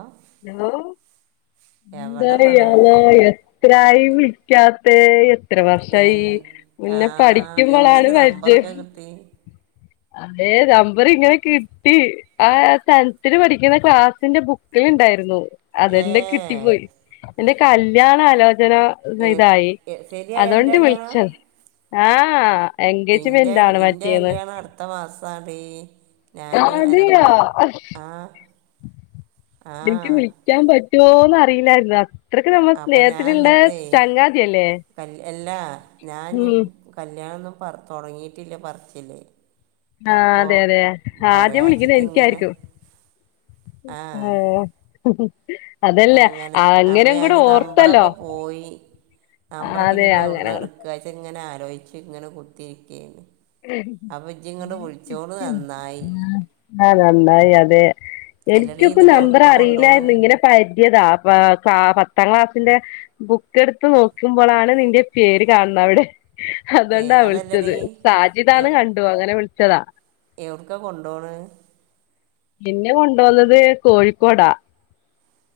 ആഹ്. പറഞ്ഞോളു. മോളെ എന്താല [unintelligible] എത്രായി വിളിക്കാത്തെ. ഇത്ര എൻ വർഷായി മുന്നെ പഠിക്കുമ്പളാണ് പരിചയം. ഡീ അതെ നമ്പർ ഇങ്ങനെ കിട്ടി ആഹ് സഥലത്തിന്പഠിക്ക ക്കുന്ന ക്ലാസ്സിന്റെ ബുക്കില്ണ്ടായിരുന്നു ഏ അതെന്റെ കിട്ടിപ്പോയി. എന്റെ കല്യാണ ആലോചന എ- ഇതായി എ- ശരിയായ എൻ്റെ അതൊണ്ട് കല്യാണം വിളിച്ചത്. ആഹ്. ഇൻറെ എൻഗേജ്മെന്റ് ആണ് ഇന്റെ മറ്റേന്ന് കല്യാണം അടുത്ത മാസാടി. ഞാന് അനോട്പ്പ അതെയോ ആഹ്. എനിക്ക് വിളിക്കാൻ പറ്റുവോന്ന്റിയില്ലായിുന്ന. ഇത്രക്ക് നമ്മള് അപ്പം ഞാൻ സ്നേഹത്തില്ള്ളെ എന്നിട്ടേ ചങ്കാതിയല്ലേ. കല് എല്ലാ ഞാൻ നിം കല്യാണൊന്നും പറ തൊടങ്ങിട്ടില്ല പറച്ചില്. ആഹ് അതെ അതെ ആദ്യം വിളിക്കുന്ന ഇങ്ങനെ എനിക്കായിരിക്കും. ആ ഉം. അങ്ങനെ അപ്പൊ ഞൻ നമ്പറൊക്കെ പോയി. നമ്പറൊക്കെ അതെ ഇനി ഇപ്പ എവിടന്ന അങ്ങനെങ്ങട് ഇട്ക്കാച് ഇങ്ങനെ ആലോയിച്ചുങ്ങനെ കുത്തിരിക്കയ്ന്ന്. അഭിജിങ്ങട് വിളിച്ചോട് നന്നായി. ആഹ് നന്നായി അതെ അല്ലടി എനിക്കൊക്ക്കെ എന്നിട്ട് നമ്പർ എവിടുക്ക കൊണ്ടുപോണ് അറിയില്ലായിരുന്നു ഇങ്ങനെ. പര്തിയതാ പ പ പത്താം ക്ലാസ്സിന്റെ. ബുക്കടുത്ത് നോക്കുമ്പോളാണ് നിന്റെ പേര് കാണുന്നത് അവിടെ ഏ അതുകൊണ്ടാ വിളിച്ചത്. അതല്ലടി സാജിദാന്ന് കണ്ടു അങ്ങനെ വിളിച്ചതാ. എവ്ട്ക്ക കൊണ്ടോണ്? ഇന്നെ കൊണ്ടന്നത് കോഴിക്കോടാ.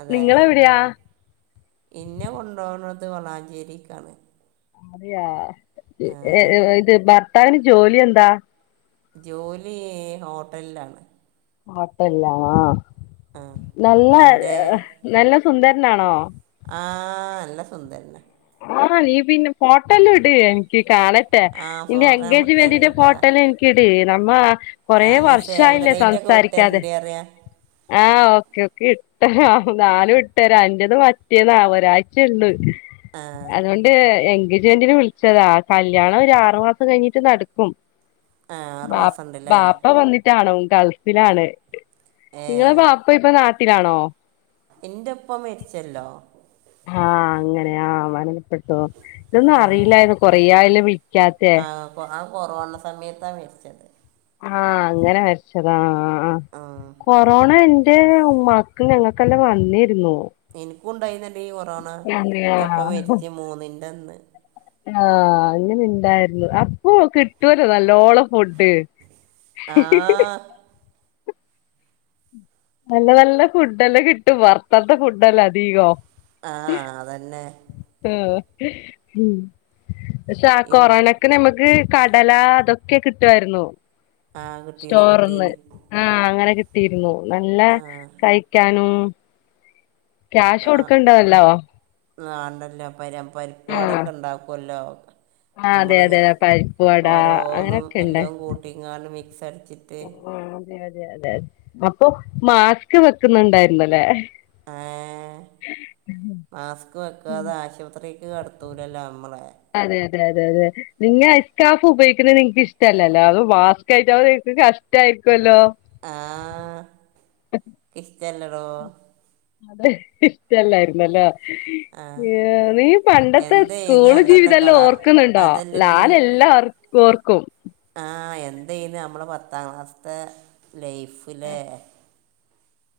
അതെ നിങ്ങളെവിടെയാ ഇന്നെ കൊണ്ടോണത് വളാഞ്ചേരിക്കാണ്. അതെയാ ആ, ഏ ഇത് ഭർത്താവിന് ജോലി എന്താ? ജോലി ഹോട്ടലിലാണ്. ഹോട്ടലിലാണോ ആ നല്ല എൻ്റെ നല്ല സുന്ദരനാണോ? ആഹ് നല്ല സുന്ദരന. ആഹ് നീ പിന്നെ ഫോട്ടല്ല ഇട്. കാണട്ടെ ആ നിന്റെ ഫോട്ടോ ഞാൻ എഗേജ് മെന്റിന്റെ വിട്ടേരണ്ടിട്ടാ ഫോട്ടല്ല എനിക്കിട് നമ്മ കൊറെ ഞാൻ സേവ് ദ വർഷായില്ലേ ഡേറ്റ് ഒക്കെ സംസാരിക്കാതെ വിട്ടുതരണ്ടേ അറിയാ ആഹ് ഓക്കേ ഓക്കേ. ആഹ് ഞാനും വിട്ടേരാ എൻ്റേത് മറ്റേന്നാ ഒരാഴ്ചയള്ളു. ആ അതുകൊണ്ട് എൻഗേജ്മെന്റിന് വിളിച്ചതാ കല്യാണം ഒരാറു മാസം കഴിഞ്ഞിട്ട് നടക്കും. ആ ആറ് ബ മാസം ഉണ്ടല്ലേ ബാപ്പ വന്നി ട്ടാണം ഗൾഫിലാണ് ഏ നിങ്ങള ബാപ്പ ഇപ്പം നാട്ടിലാണോ? ഇന്റെ ഉപ്പ മരിച്ചല്ലോ. ആഹ് അങ്ങനെ ആഹ് മരണ പ്പെട്ടോ ഇതൊന്നും ആ അറിയില്ലായിന്ന് കൊറേയായല്ലോ വിളിക്കാത്തെ. ആഹ് കൊറോണ സമയത്ത മരിച്ചത്. ആഹ് അങ്ങനെ മരിച്ചതാ ആഹ് ആ കൊറോണ എ ന്റെ മക്കൾ ഞങ്ങക്കെല്ലാം വന്നിരുന്നു. ഇനിക്കും ഇണ്ടായി ന്നല്ലോ ഈ അതെയോ കൊറോണന്റെപ്പ മരിച്ച മൂന്നിന്റെ അന്ന്. ആഹ് അങ്ങനെ ഇണ്ടായിരുന്നു അപ്പൊ കിട്ടൊല്ലോ നല്ലോണം. ഫുഡ്. ആ നല്ല നല്ല ഫുഡ്ല്ലാം കിട്ടും വറുത്താത്ത ഫുഡ്ല്ല അധികം. ആഹ് അതന്നെ. ഉം പക്ഷെ ആ ഇന്ന് കൊറോണക്കെ നമുക്ക്. കടല അതൊക്കെ കിട്ടുവാരുന്നു ആ കിട്ടീന്ന് സ്റ്റോറിന്ന്. കിട്ടീന്ന് ആഹ് അങ്ങനെ കിട്ടിയിരുന്നു നല്ല ആ കഴിക്കാനും. ക്യാഷ് കൊടുക്കേണ്ടതല്ലോ ആണ്ടല്ലോ പര പരിപ്പ് ആഹ് വടയൊക്കെ ഉണ്ടാക്കുമല്ലോ ആഹ് അതെ നമ്മള് അതെ പരിപ്പ് വട ഓരോന്നും അങ്ങനെയൊക്കെ ഉണ്ട് എല്ലാം കൂട്ടി ഇങ്ങാണ്ട് മിക്സ് അടച്ചിട്ട് ആ അതെതെതെതെ അപ്പൊ മാസ്ക് വെക്കുന്നുണ്ടായിരുന്നല്ലേ അഹേ മാസ്ക് വെക്കാതെ ആശുപത്രി അകത്തേക്ക് കടുത്തൂലല്ലോ നമ്മള അതെ അതെ അത അതെ നിങ്ങ ഐസ് കാഫ് ഉപയോഗിക്കുന്നത് നിങ്ങൾക്ക് ഇഷ്ടമല്ലല്ലോ അതു മാസ്കായിട്ട് നിങ്ങൾക്ക് കഷ്ടായിരിക്കുല്ലോ ആഹ് ഇഷ്ടല്ലടോ ഇഷ്ടല്ലായിരുന്നല്ലേ ആ ഏ നീ പണ്ടത്തെ എന്തേന്ന് സ്കൂള് അന്നത്തെ ജീവിതം എല്ലാം കല ഓർക്കുന്നുണ്ടോ അതല്ലടി ഞാൻ എല്ലാം ഓർക്കും ആ എന്തയ്ന്ന് നമ്മളെ പത്താം ക്ലാസ്ത്തെ ലൈഫ് ലെ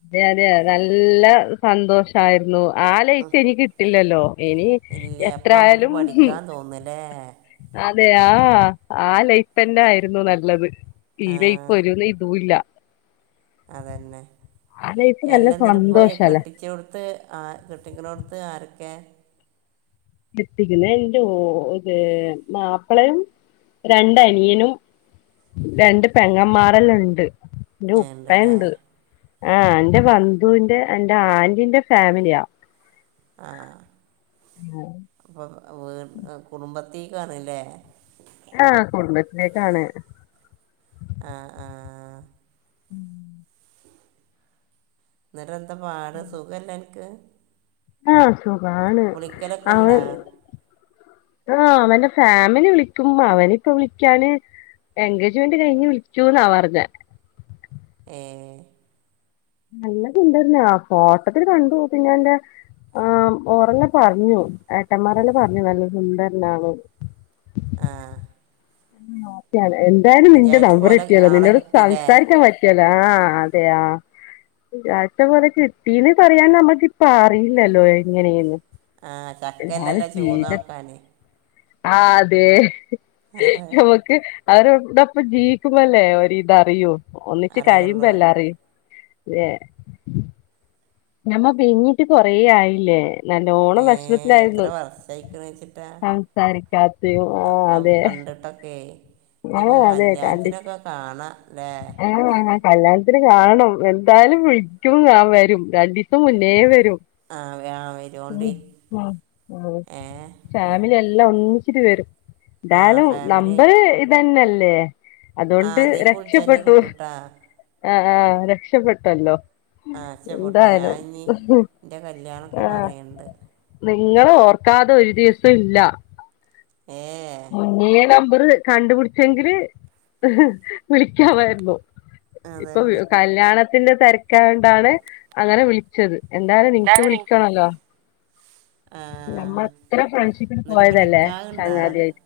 അതെ അതെ നല്ല സന്തോഷയിരുന്നു ആ ലൈറ്റ് എനി കിട്ടില്ലല്ലോ ഇനി ഇല്ല അപ്പം നമുക്ക് എത്രായാലും പഠിക്കാൻ തോന്നില്ലേ അതെ ആ ആ ലൈഫ് തന്നെ ആയിരുന്നു നല്ലത് ഈ ആ ലൈഫ് ഇപ്പം ഒരു ഇതും ഇല്ല അതന്നെ ആ ലൈഫ് നല്ല എല്ലാം എന്നിട്ട പോയ കെട്ടി സന്തോഷല്ലേ കെട്ടിച്ചാടുത്ത് ആ കെട്ടിക്ക്നൊട്ത്ത് ആരൊക്കെ കെട്ടിക്കാണെടുത്തു എന്റെ ഇത് മാപ്പിളയും രണ്ടനിയനും രണ്ട് പെങ്ങമാറല്ലുണ്ട് എന്റെ ഉപ്പ ഉണ്ടല്ലേ ഉണ്ട് ആ എന്റെ ബന്ധുവിന്റെ എന്റെ ആന്റീന്റെ ഫാമിലിയാ ആഹ് ആഹ് അപ്പൊ കുടുംബത്തേക്കണല്ലേ ആഹ് കുടുംബത്തിലേക്കാണ് ആഹ് ആഹ് ഉം എന്തരാ പാട് സുഖല്ല അനിക്ക് ആഹ് സുഖാണ് അവൻ ഉണ്ടോ ആഹ് അവന്റെ ഫാമിലി വിളിക്കും അവനിപ്പ വിളിക്കാന് എൻഗേജ്മെന്റ് കഴിഞ്ഞ് വിളിച്ചുന്നാ പറഞ്ഞ ഏഹ് നല്ല സുന്ദരനാ ഫോട്ടത്തില്ൽ കണ്ടു പിന്നെ എൻ്റെ ആഹ് ഓരല്ല പറഞ്ഞു ഏട്ടന്മാരല്ല പറഞ്ഞു നല്ല സുന്ദരനാണ് ആഹ് ആഹ് ഒക്കാണ് എന്തായാലും നിന്റെ വിചാരിച്ച നമ്പർ പോലെ കിട്ടിയല്ലോ ആളെ നിന്നോട് കിട്ടിയില്ലേ സംസാരിക്കാൻ പറ്റ പറ്റിയല്ലോ ആ അതെയ വിചാഴ്ച്ച പോലെ കിട്ടീന്ന് പറയാൻ നമ്മുക്ക്പ്പ അറിയില്ലല്ലോ അങ്ങനെയ ആ അത് ചക്കല്ലല്ലോ ചൂന്ന ചെയീത നോക്കാൻ ആഹ് അതെ ആഹ് ക്ക് അവരോടപ്പ ജീവിക്കുമ്പോല്ലേ ഒരിതറിയു ഒന്നിച്ച് കഴിയുമ്പോ അറിയുള്ളൂ എല്ലാ അറിയും നമ്മ പിരിഞ്ഞിട്ട് കൊറേ ആയില്ലേ നല്ലോണം ഏ എത്ര വിഷമത്തിലായിരുന്നു വർഷമായിക്കണെന്ന് വെച്ചിട്ടാ സംസാരിക്കാത്തും ആഹ് അതെ എയ് ഇനിപ്പൊ ആഹ് അതെ കണ്ടി കല്യാണത്തിനൊക്കെ കാണല്ലേ ആഹ് കല്യാണത്തിന് കാണണം എന്തായാലും വിളിക്കും ഞാൻ വരും രണ്ടു ദിവസം മുന്നേ വരും ആഹ് ആഹ് വരോണ്ടി ഉം ഉം ഉം ഏ ഫാമിലി എല്ലാം ഒന്നിച്ചു വരും ആ എന്തായാലും ഫാമിലി നമ്പര് ആയിട്ട് ഇതന്നെല്ലേ ആ അതൊണ്ട് അതിൽ വിളിച്ചാൽ എന്നെ രക്ഷപ്പെട്ടു കിട്ടൂട്ടാ ആഹ് രക്ഷപ്പെട്ടല്ലോ ആശ പൊട്ട് ഞാൻ ന്തായാലും ഇനി എൻ്റെ കല്യാണമൊക്കെ ആഹ് പറയുന്നുണ്ട് നിങ്ങളെ ഓർക്കാതെ ഒരു ദിവസംല്ല ഏ നീ നമ്പറ് കണ്ടുപിടിച്ചെങ്കില് വിളിക്കാമായിരുന്നു ഇപ്പൊ അതന്നെ കല്യാണത്തിന്റെ തിരക്കാണ്ടാണ് അങ്ങനെ വിളിച്ചത് എന്തായാലും നിൻക്ക് ഞാന് വിളിക്കണല്ലോ ആ നമ്മളത്ര ഫ്രണ്ട്സ്ഷിപ്പ് എന്നിട്ട് ഇപ്പം പോയതല്ലേ നിക്കാഹുണ്ടാ ചങ്ങാതിയായിട്ട്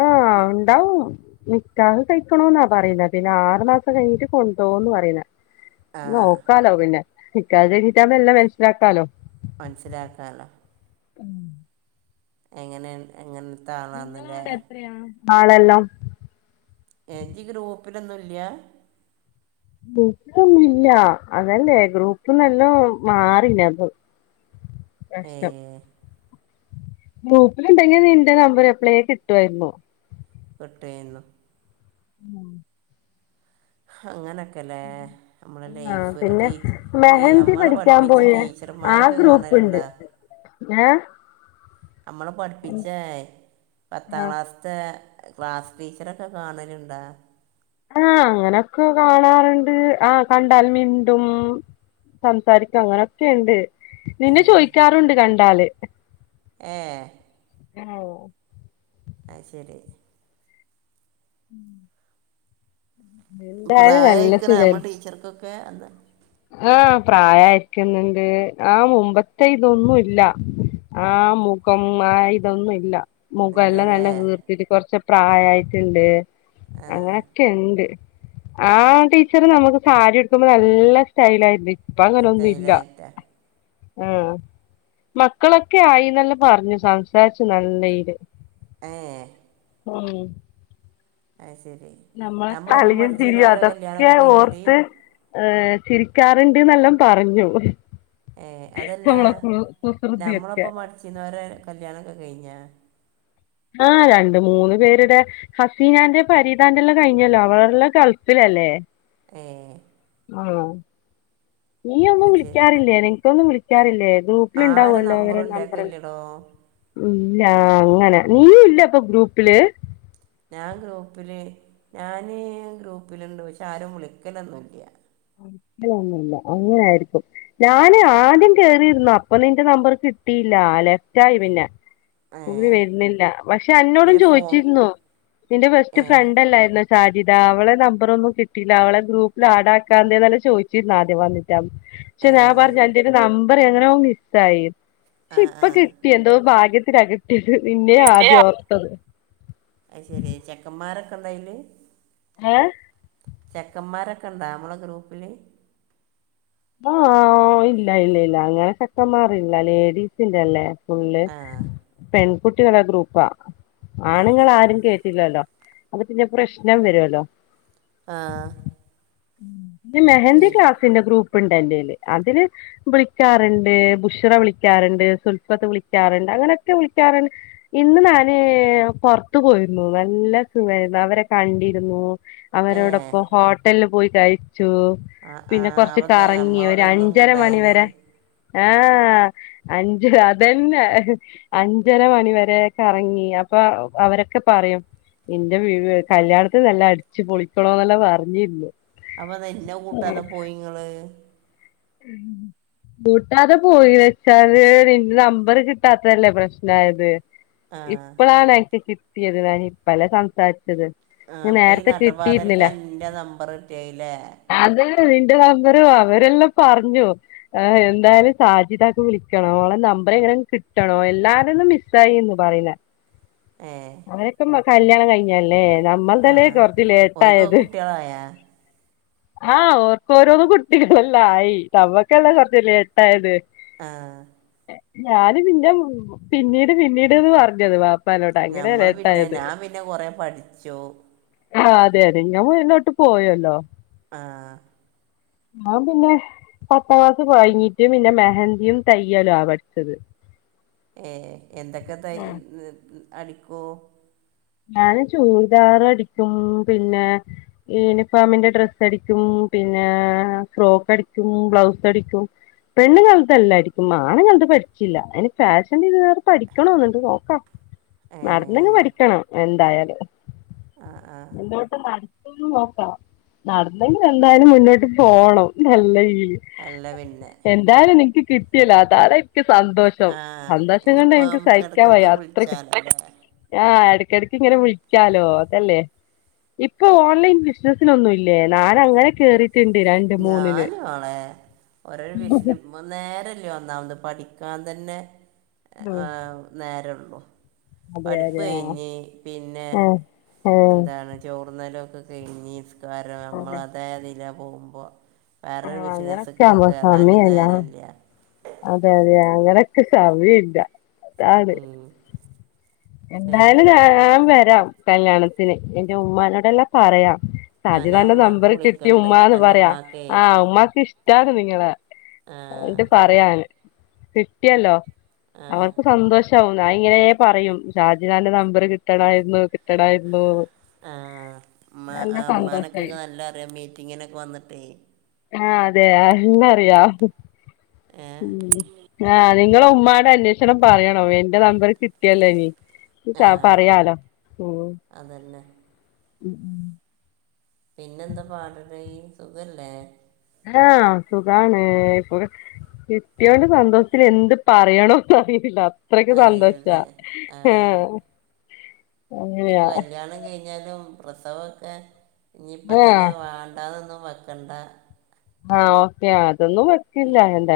ആഹ് ണ്ടാവും നിക്കാഹ് കഴിക്കണോന്നാ പറയുന്നത് പിന്നെ ആറ് മാസം കഴിഞ്ഞിട്ട് കൊണ്ടോവുംന്ന് പറയുന്ന ആ നോക്കാലോ പിന്നെ നിക്കാഹ് കഴിഞ്ഞിട്ടാ മ്പോ എല്ലാം മനസ്സിലാക്കാലോ മൻസ്സിലാക്കല്ലോ എങ്ങനെ എങ്ങനത്തെ ആളാന്നില്ലേ നിങ്ങളവിടെ എത്രയാ ആളെല്ലാം ഏ ഇജ്ജ് ഗ്രൂപ്പിലൊന്നുംല്ല്യാ ഗ്രൂപ്പൊന്നുംല്ലാ അതല്ലേ ഗ്രൂപ്പ്ന്നല്ലാം മാറില്ലത് ഏ പ്രശ്നം ഗ്രൂപ്പിലുണ്ടെങ്കി നീ നിന്റെ നമ്പര് എപ്ലെ കിട്ടുവായിരുന്നു പെട്ടെന്നു ഉം അങ്ങനൊക്കെല്ലേ നമ്മളെ ആ ലൈഫ് പിന്നെ ടീ ടീ മെഹന്തി നമ്മളെ പഠിക്കാൻ പഠിപ്പിച്ച പോയേ ടീ ച്ചർമാരൊക്കെ കാണലുണ്ടാ ഏഹ് നമ്മളെ പഠിപ്പിച്ചേ പത്താം ക്ലാസ്സ് ത്തെ ക്ലാസ് ടീച്ചറെക്കെ കാണല്ണ്ടാ ആഹ് അങ്ങനൊക്കെ കാണാറുണ്ട് ആഹ് കണ്ടാൽ മിണ്ടും സംസാരിക്കും അങ്ങനൊക്കെയുണ്ട് ഏ നിന്നെ ചോയ്ക്കാറുണ്ട് കണ്ടാല് ഏഹ് ഓഹ് അയ്ശെരി എന്തായാലും നല്ല പ്രായയിക്കണോ അമ്മളെ ടീച്ചർക്കൊക്കെ എന്താ ആഹ് പ്രായായിരിക്കുന്നുണ്ട് ആഹ് മുമ്പത്തെ ഇതൊന്നും ഇല്ല ആ മുഖം ആ ഇതൊന്നും ഇല്ല മുഖല്ലാം ഇല്ലല്ലേ നല്ല വീർത്തിട്ട് കൊറച്ച് പ്രായായിട്ടുണ്ട് ആഹ് അങ്ങനെ ട്ട്ണ്ട് ആ ടീച്ചറ് നമ്മക്ക് സാരിയുടുക്കുമ്പോ നല്ല സ്റ്റൈലായിരുന്നു ഇപ് ഇപ്പങ്ങനൊന്നും ഇല്ല സ്റ്റൈലായിട്ടാ ആഹ് മക്കളൊക്കെ ആയിന്നെല്ലാം പറഞ്ഞു സംസാരിച്ചു നല്ല ഈല് ഏഹ് ഉം അയ്ശെരി നമ്മളെ കളിയും ചിരിയും അതൊക്കെ കഴിഞ്ഞെടീ ഓർത്ത് ഏഹ് ചിരിക്കാറുണ്ട്ന്നെല്ലാം പറഞ്ഞു ഏഹ് അതല്ലാ നമ്മളെ കു കുസൃതിയൊക്കെ ഞമ്മളൊപ്പം പടിച്ചിരിന്നോരെ കല്യാണൊക്കെ കെയ്ഞ്ഞാ ആഹ് രണ്ട് മൂന്ന് പേരുടെ ഹസീനാന്റെ പരീതാന്റെല്ലാം കഴിഞ്ഞല്ലോ അവളെല്ലാം ഗൾഫിലല്ലേ ഏഹ് ആഹ് നീയൊന്നും അത് ശരി വിളിക്കാറില്ലേ നിനക്കൊന്നും വിളിക്കാറില്ലേ ഗ്രൂപ്പ് ആരെ പ്പിലിണ്ടാവോല്ലോ അവരെ നമ്പറും നമ്പറ് ഇന്റെക്കില്ലെടോ ഉം ഇല്ല അങ്ങനെ നീയു ഇല്ല ഇപ്പൊ ഗ്രൂപ്പില് ഞാൻ ഗ്രൂപ്പില് ഞാന് ഗ്രൂപ്പിലുണ്ട് പക്ഷെ ആരും വിളിക്കലൊന്നുല്ല [unintelligible] ക്കലൊന്നുല്ല അങ്ങനായിരിക്കും ഞാന് ആദ്യം കേറിരുന്നു അപ്പൊ നിന്റെ നമ്പർ കിട്ടിയില്ല ലഫ്റ്റായി പിന്നെ [unintelligible] ഏഹ് വരുന്നില്ല പക്ഷെ അന്നോടും പിന്നെ ഫോ ചോദിച്ചിരുന്നു നിന്റെ ബെസ്റ്റ് ഏഹ് ഫ്രണ്ട്ല്ലായിരുന്നോ സാജിത അവളെ നമ്പറൊന്നും കിട്ടില്ല അവളെ ഗ്രൂപ്പിൽ ആഡ് ആക്കാന്തേ ചോദിച്ചിരുന്നു ആദ്യം വന്നിറ്റ് അപ് പക്ഷെ ഞാൻ ഏഹ് പറഞ്ഞ് അന്റെന്ന് നമ്പറ് എങ്ങനെയോ മിസ്സായിന്ന് പക്ഷെ ആഹ് ഇപ്പ ആഹ് കിട്ടി എന്തോ ഭാഗ്യത്തിനാ കിട്ടിയത് നിന്നെയാ പിന്നെ ആദ്യം ഓർത്തത് അത് ശരി ചെക്കന്മാരൊക്കെണ്ട അയില് ഏഹ് ചെക്കന്മാരൊക്കെ ഇണ്ട നമ്മളെ ഗ്രൂപ്പില് ആഹ് ഇല്ല ഇല്ല ഇല്ല അങ്ങനെ ചെക്കന്മാറില്ല ലേഡീസിന്റെ അല്ലേ ഫുള്ള് ആഹ് പെൺകുട്ടികളെ ഗ്രൂപ്പാ അത് ശരി ആണുങ്ങളാരും കേറ്റില്ലല്ലോ അപ്പ പിന്നെ പ്രശ്നം വരുവല്ലോ ആഹ് മെഹന്തി ശരി ക്ലാസിന്റെ ഗ്രൂപ്പ് ഉണ്ട് എന്റെല് അതില് വിളിക്കാറുണ്ട് ബുഷറ വിളിക്കാറ്ണ്ട് സുൽഫത്ത് വിളിക്കാറ്ണ്ട് അങ്ങനെയൊക്കെ വിളിക്കാറ്ണ്ട് ഇന്ന് ഞാറ് പൊറത്തു പോയിരുന്നു നല്ല സുഖായിരുന്നു അവരെ കണ്ടിരുന്നു ഏഹ് അവരോടൊപ്പം ഹോട്ടലില് പോയി കഴിച്ചു ആഹ് പിന്നെ ആഹ് അവ കൊറച്ച് കറങ്ങി ഒരു അഞ്ചര മണിവരെ ആഹ് അഞ്ചു അതന്നെ അഞ്ചര മണിവരെ കറങ്ങി അപ്പൊ അപ്പൊ അവരൊക്കെ പറയും എന്റെ വീട് കല്യാണത്തിന് എല്ലാം അടിച്ചുപൊളിക്കണം എന്നെല്ലാം പറഞ്ഞിരുന്നു. അവന് എന്നെ കൂട്ടാതെ പോയി ഇങ്ങളെ. ഉം കൂട്ടാതെ പോയി വെച്ചാല് നിന്റെ നമ്പർ കിട്ടാത്തല്ലേ പ്രശ്നമായത്. ആഹ് ഇപ്പഴാണ് എനിക്ക് കിട്ടിയത് ഞാൻ ഇപ്പല്ല സംസാരിച്ചത്. ആഹ് ഇപ്പൊ ഈ നേരത്തെ കിട്ടിയിരുന്നില്ല നട്ടപ്പാതിരായ്ക്ക് എന്റെ നമ്പർ കിട്ടിയല്ലേ. അത് നിന്റെ നമ്പറും അവരെല്ലാം പറഞ്ഞു. ആഹ് എന്തായാലും സാജിദായ്ക്ക് വിളിക്കണം, ഓളെ നമ്പർ എങ്ങനെ കിട്ടണം എല്ലാരിലും മിസ്. മിസ് ആയിന്ന് പറയുന്ന. ഏഹ് അങ്ങനെയൊക്കെ കല്യാണം കഴിഞ്ഞല്ല, നമ്മുടെതല്ലേ ആഹ് കൊറച്ച് ഓര്ക്കൊക്കെ ലേറ്റായിത്. കുട്ട്യാളായാ ആഹ് ഓരെക്ക് ഓരോന്നോ കുട്ടികളെ. ആയി നമുക്കല്ലേ കൊറച്ച് ലേറ്റ് ആയത്. ആഹ് ഞാന് പിന്നെ പിന്നീട് പിന്നീടുന്ന് പറഞ്ഞത്. വാപ്പാനോട് അങ്ങനെ നമ്മൾ പിന്നെ ലേട്ടായത് ഞാൻ പിന്നെ കൊറെ പഠിച്ചു. ആഹ് അതെ അതെ ഞാൻ മുന്നോട്ട് പോയല്ലോ. ആഹ് അപ്പം പിന്നെ പത്താം ക്ലാസ് കൊഴഞ്ഞിട്ടും പിന്നെ മെഹന്തിയും തയ്യലോ ആഹ് പഠിച്ചത്. ഏഹ് എന്തൊക്കെ തയ്യ ഏഹ് അടിക്കും. ഞാന് ചൂരിദാറ് അടിക്കും പിന്നെ. യൂണിഫോമിന്റെ ഡ്രസ്സ് അടിക്കും, പിന്നെ ഫ്രോക്ക് അടിക്കും ബ്ലൗസ് അടിക്കും. പെണ്ണുങ്ങളുടെ എല്ലാം അടിക്കും, ആണുക്കളുടെ പറ്റില്ല, അയിന് ഫാഷൻ ചുരിദാർ. പഠിക്കണമൊന്ന് ഉണ്ട്, നോക്കാം ഏ നടന്ന് അങ്ങ് പഠിക്കണം എന്തായാലും. ആ ആ ഇങ്ങോട്ടും വാ. ഇത് നോക്കാം, നടന്നെങ്കിൽ എന്തായാലും മുന്നോട്ട് പോണം നല്ല വീട്. അല്ലേ പിന്നെ എന്തായാലും എനിക്ക് കിട്ടിയല്ലോ, അതാണ് എനിക്ക് സന്തോഷം. ആ ഷം സന്തോഷം കൊണ്ട് ഇനിയിപ്പോൾ എനിക്ക് നമുക്ക് സഹിക്കാൻ ഇടയ്ക്കിടയ്ക്ക് വയ്യ അത്രയ്ക്കും. വിളിച്ചാലോ അല്ലേ ഇടയ്ക്ക് ഇങ്ങനെ വിളിക്കാലോ, അതല്ലേ. ഇപ്പൊ ഓൺലൈൻ ബിസിനസിന് ഒന്നുമില്ലേ, ഞാൻ അങ്ങനെ കേറി. ഉണ്ട് ര ഞാൻ ഇവിടെ ഓരോ വിഷയം ഇടും. വന്ന് നേരല്ലേ ഒന്നാമത് പഠിക്കാൻ തന്നെ ഉം ഏഹ് നേരയുള്ളൂ. അതെ പഠിപ്പ് അതെ ആ കഴിഞ്ഞ് പിന്നെ ആ എന്താണ്. ചോറുണ്ണല് ഒക്കെ കഴിഞ്ഞ നിസ്കാരം അതെ നമ്മുടേത് നില പോകുമ്പോ. ആ വേറൊരു അങ്ങനൊക്കെ ബിസിനസിക്ക് കയറാനും നേരമില്ല. അതെതെ അങ്ങനെ ഒക്കെ സമയം ഇല്ല അതാണ്. ഉം. ഏ എന്തായാലും ഞാൻ വരാം, കല്യാണത്തിന് എന്റെ ഉമ്മാനോട് എല്ലാം പറയാം. ആ ഞാൻ സാജിദാന്റെ ഉമ്മാക്ക് നമ്പർ കിട്ടി വിളിക്കുന്നുണ്ട് ഉമ്മാന്ന് എൻ്റെ പറയാം, ഉമ്മാക്കേ ആഹ് ഉമ്മാക്ക് ഇഷ്ടാണ് നിങ്ങള്. ആ, എന്നിട്ട് പറയാം. കിട്ടിയല്ലോ, ആ, അവർക്ക് സന്തോഷം ആവുന്ന ആഹ് ഇങ്ങനെ പറയും. സാജിദാന്റെ നമ്പറ് കിട്ടണവായിരുന്നു. ആഹ് ഉമ്മ നല്ല ഉമ്മനൊക്കെ സന്തോഷായി നല്ല അറിയാം, മീറ്റിങ്ങിനൊക്കെ വന്നിട്ടേ. ആഹ് അതെ എന്നെ അറിയാം ഏ ഉം ആഹ്. നിങ്ങള് ഉമ്മാടെ അന്വേഷണം പറയണം, എന്റെ നമ്പർ കിട്ടിയാലോ ഇനി. ഇനി സ പറയാലോ ഉം. അതെന്നെ ഉം പിന്നെന്താ പാട് ടീ സുഖല്ലേ ആഹ് സുഖാണ് ഇപ്പൊ കെട്ട്യോന്റെ സന്തോഷ്ത്തിന് എന്ത് പറയണോന്ന് അറീല്ല അത്രക്ക് സന്തോഷാ അറിയില്ലേ ഹം ഇഞിപ്പൊ കല്യാണം കയ്ഞ്ഞാലും പ്രസവൊക്കെ ഇഞിപ്പ തന്നെ ആഹ് വാൺ ണ്ടാന്നൊന്നും വെക്കണ്ട ആഹ് ഓക്കെ അതൊന്നും വക്കില്ല എ